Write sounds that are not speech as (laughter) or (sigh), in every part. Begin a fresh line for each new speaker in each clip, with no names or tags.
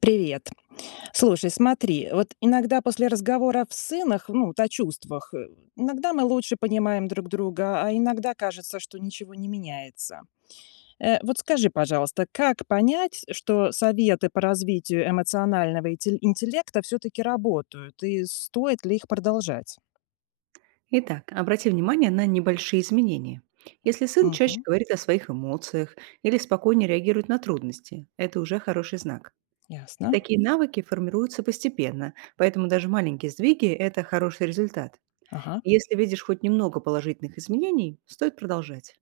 Привет. Слушай, смотри, вот иногда после разговоров с сынах, ну, вот о чувствах, иногда мы лучше понимаем друг друга, а иногда кажется, что ничего не меняется. Вот скажи, пожалуйста, как понять, что советы по развитию эмоционального интеллекта все-таки работают, и стоит ли их продолжать?
Итак, обрати внимание на небольшие изменения. Если сын чаще
Угу,
говорит о своих эмоциях или спокойнее реагирует на трудности, это уже хороший знак. И
ясно.
такие навыки формируются постепенно, поэтому даже маленькие сдвиги– это хороший результат.
Ага.
Если видишь хоть немного положительных изменений, стоит продолжать.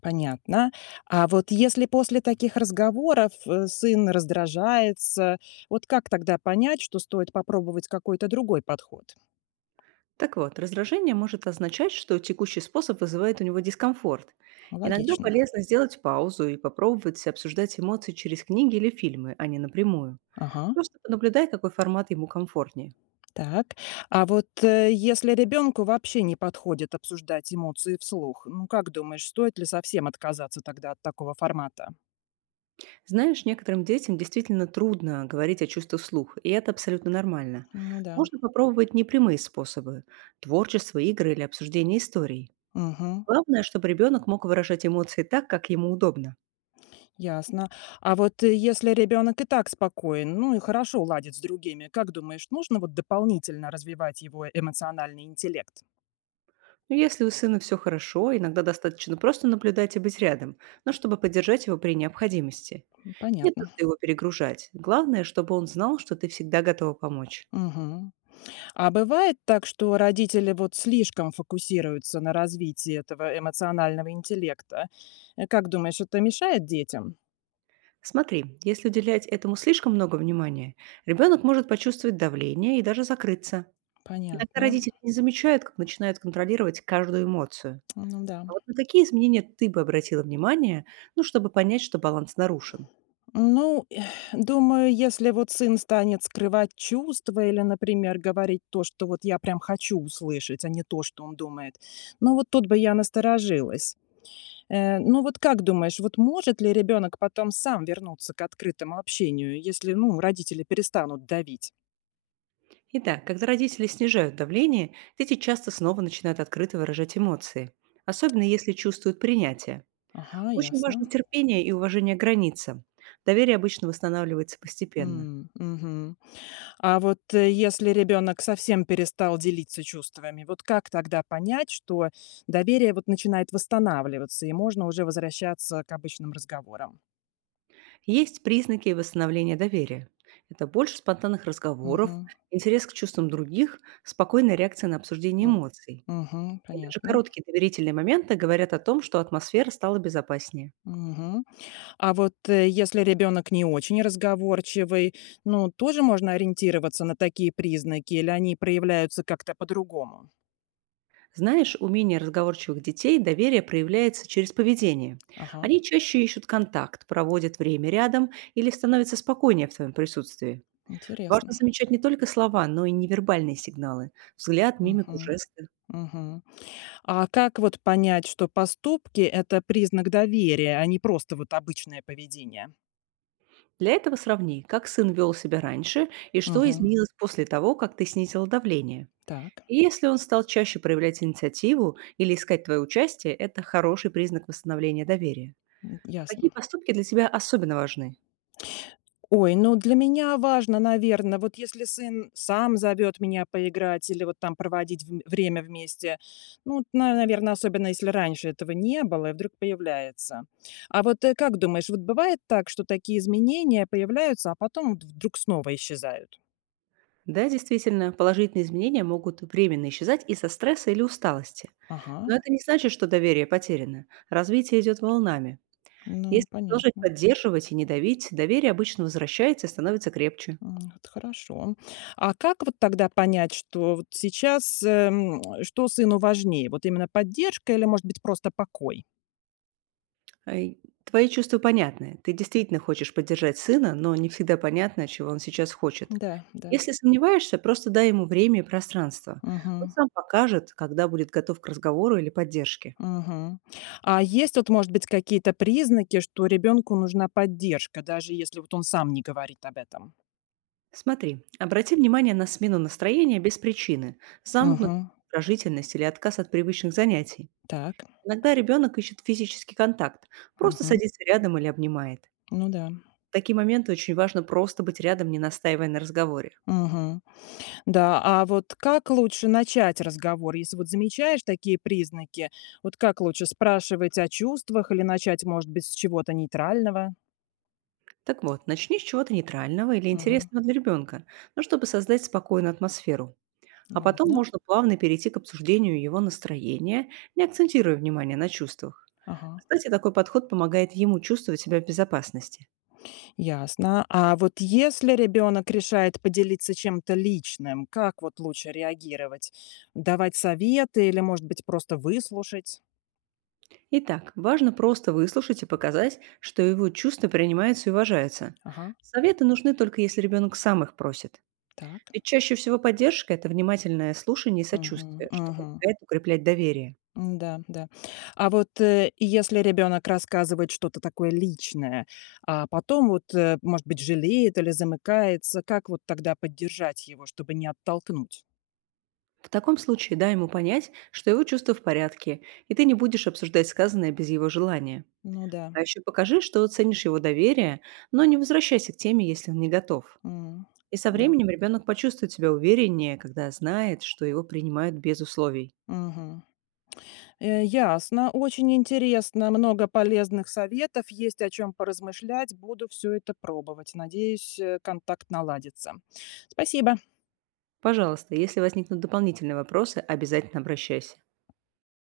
Понятно. А вот если после таких разговоров, сын раздражается, вот как тогда понять, что стоит попробовать какой-то другой подход?
Так вот, раздражение может означать, что текущий способ вызывает у него дискомфорт. Иногда
Логично.
полезно сделать паузу и попробовать обсуждать эмоции через книги или фильмы, а не напрямую.
Ага,
Просто наблюдай, какой формат ему комфортнее.
так. А вот если ребенку вообще не подходит обсуждать эмоции вслух, ну как думаешь, стоит ли совсем отказаться тогда от такого формата?
Знаешь, некоторым детям действительно трудно говорить о чувствах вслух, и это абсолютно нормально.
Ну да.
Можно попробовать непрямые способы– творчество, игры или обсуждение историй.
Мгм.
Главное, чтобы ребенок мог выражать эмоции так, как ему удобно.
Ясно. А вот если ребенок и так спокоен, ну и хорошо ладит с другими, как думаешь, нужно вот дополнительно развивать его эмоциональный интеллект?
Но если у сына все хорошо, иногда достаточно просто наблюдать и быть рядом, но чтобы поддержать его при необходимости.
М,
Не
понятно.
нужно его перегружать. Главное, чтобы он знал, что ты всегда готова помочь.
Мгм. А бывает так, что родители вот слишком фокусируются на развитии этого эмоционального интеллекта? Как думаешь, это мешает детям?
Смотри, если уделять этому слишком много внимания, ребенок может почувствовать давление и даже закрыться. Иногда
Понятно.
родители не замечают, как начинают контролировать каждую эмоцию.
Ну да.
А вот на какие изменения ты бы обратила внимание, ну, чтобы понять, что баланс нарушен?
Ну, (sighs) думаю, если вот сын станет скрывать чувства или, например, говорить то, что вот я прям хочу услышать, а не то, что он думает, ну вот тут бы я насторожилась. Ну вот как думаешь, вот может ли ребенок потом сам вернуться к открытому общению, если, ну, родители перестанут давить?
Итак, когда родители снижают давление, дети часто снова начинают открыто выражать эмоции, особенно если чувствуют принятие.
Ага,
Очень
ясно.
важно терпение и уважение к границам. Доверие обычно восстанавливается постепенно.
М, мгм. А вот если ребенок совсем перестал делиться чувствами, вот как тогда понять, что доверие вот начинает восстанавливаться и можно уже возвращаться к обычным разговорам?
Есть признаки восстановления доверия. Это больше спонтанных разговоров,
Мгм.
интерес к чувствам других, спокойная реакция на обсуждение
М.
эмоций.
Мгм.
И даже
Понятно.
короткие доверительные моменты говорят о том, что атмосфера стала безопаснее.
Мгм. А вот если ребенок не очень разговорчивый, ну тоже можно ориентироваться на такие признаки или они проявляются как-то по-другому?
Знаешь, у менее разговорчивых детей доверие проявляется через поведение.
Ага,
Они чаще ищут контакт, проводят время рядом или становятся спокойнее в твоем присутствии. Важно
интересно.
замечать не только слова, но и невербальные сигналы– взгляд, мимику,
Угу,
жесты.
мгм. А как вот понять, что поступки- это признак доверия, а не просто вот обычное поведение?
Для этого сравни, как сын вел себя раньше и что
Мгм.
изменилось после того, как ты снизила давление.
Так,
И если он стал чаще проявлять инициативу или искать твое участие, это хороший признак восстановления доверия.
м,
А какие
ясно.
поступки для тебя особенно важны?
Ой, ну для меня важно, наверное, вот если сын сам зовет меня поиграть или вот там проводить время вместе, ну, наверное, особенно если раньше этого не было и вдруг появляется. А вот как думаешь, вот бывает так, что такие изменения появляются, а потом вот вдруг снова исчезают?
Да, действительно, положительные изменения могут временно исчезать из-за стресса или усталости.
Ага,
Но это не значит, что доверие потеряно. Развитие идет волнами.
ну,
Если продолжать
понятно.
поддерживать и не давить, доверие обычно возвращается и становится крепче.
М, это хорошо. А как вот тогда понять, что вот сейчас, что сыну важнее? Вот именно поддержка или, может быть, просто покой?
Ай, твои чувства понятны. Ты действительно хочешь поддержать сына, но не всегда понятно, чего он сейчас хочет.
Да, да.
Если сомневаешься, просто дай ему время и пространство.
Мгм.
Он сам покажет, когда будет готов к разговору или поддержке.
Мгм. А есть вот, может быть, какие-то признаки, что ребенку нужна поддержка, даже если вот он сам не говорит об этом?
Смотри, обрати внимание на смену настроения без причины,
Мгм.
замкнутость, раздражительность или отказ от привычных занятий.
Так.
Иногда ребенок ищет физический контакт, просто
Мгм.
садится рядом или обнимает.
Ну да.
В такие моменты очень важно просто быть рядом, не настаивая на разговоре.
Мгм. Да, а вот как лучше начать разговор, если вот замечаешь такие признаки? Вот как лучше спрашивать о чувствах или начать, может быть, с чего-то нейтрального?
Так вот, начни с чего-то нейтрального или
Мгм.
интересного для ребенка, но чтобы создать спокойную атмосферу. А потом
Ладно.
можно плавно перейти к обсуждению его настроения, не акцентируя внимание на чувствах.
Ага,
Кстати, такой подход помогает ему чувствовать себя в безопасности.
ясно. А вот если ребенок решает поделиться чем-то личным, как вот лучше реагировать? Давать советы или, может быть, просто выслушать?
Итак, важно просто выслушать и показать, что его чувства принимаются и уважаются.
Ага,
Советы нужны только если ребенок сам их просит.
так.
Ведь чаще всего поддержка– это внимательное слушание и
Угу,
сочувствие, что
мгм.
помогает укреплять доверие.
М-да, да. Да. А вот, и если ребенок рассказывает что-то такое личное, а потом вот, может быть, жалеет или замыкается, как вот тогда поддержать его, чтобы не оттолкнуть?
В таком случае дай ему понять, что его чувства в порядке, и ты не будешь обсуждать сказанное без его желания.
Ну да,
А еще покажи, что ценишь его доверие, но не возвращайся к теме, если он не готов.
м,
И со
да,
временем ребенок почувствует себя увереннее, когда знает, что его принимают без условий.
мгм. Ясно, очень интересно, много полезных советов, есть о чем поразмышлять, буду все это пробовать. Надеюсь, контакт наладится. Спасибо.
Пожалуйста, если возникнут дополнительные вопросы, обязательно обращайся.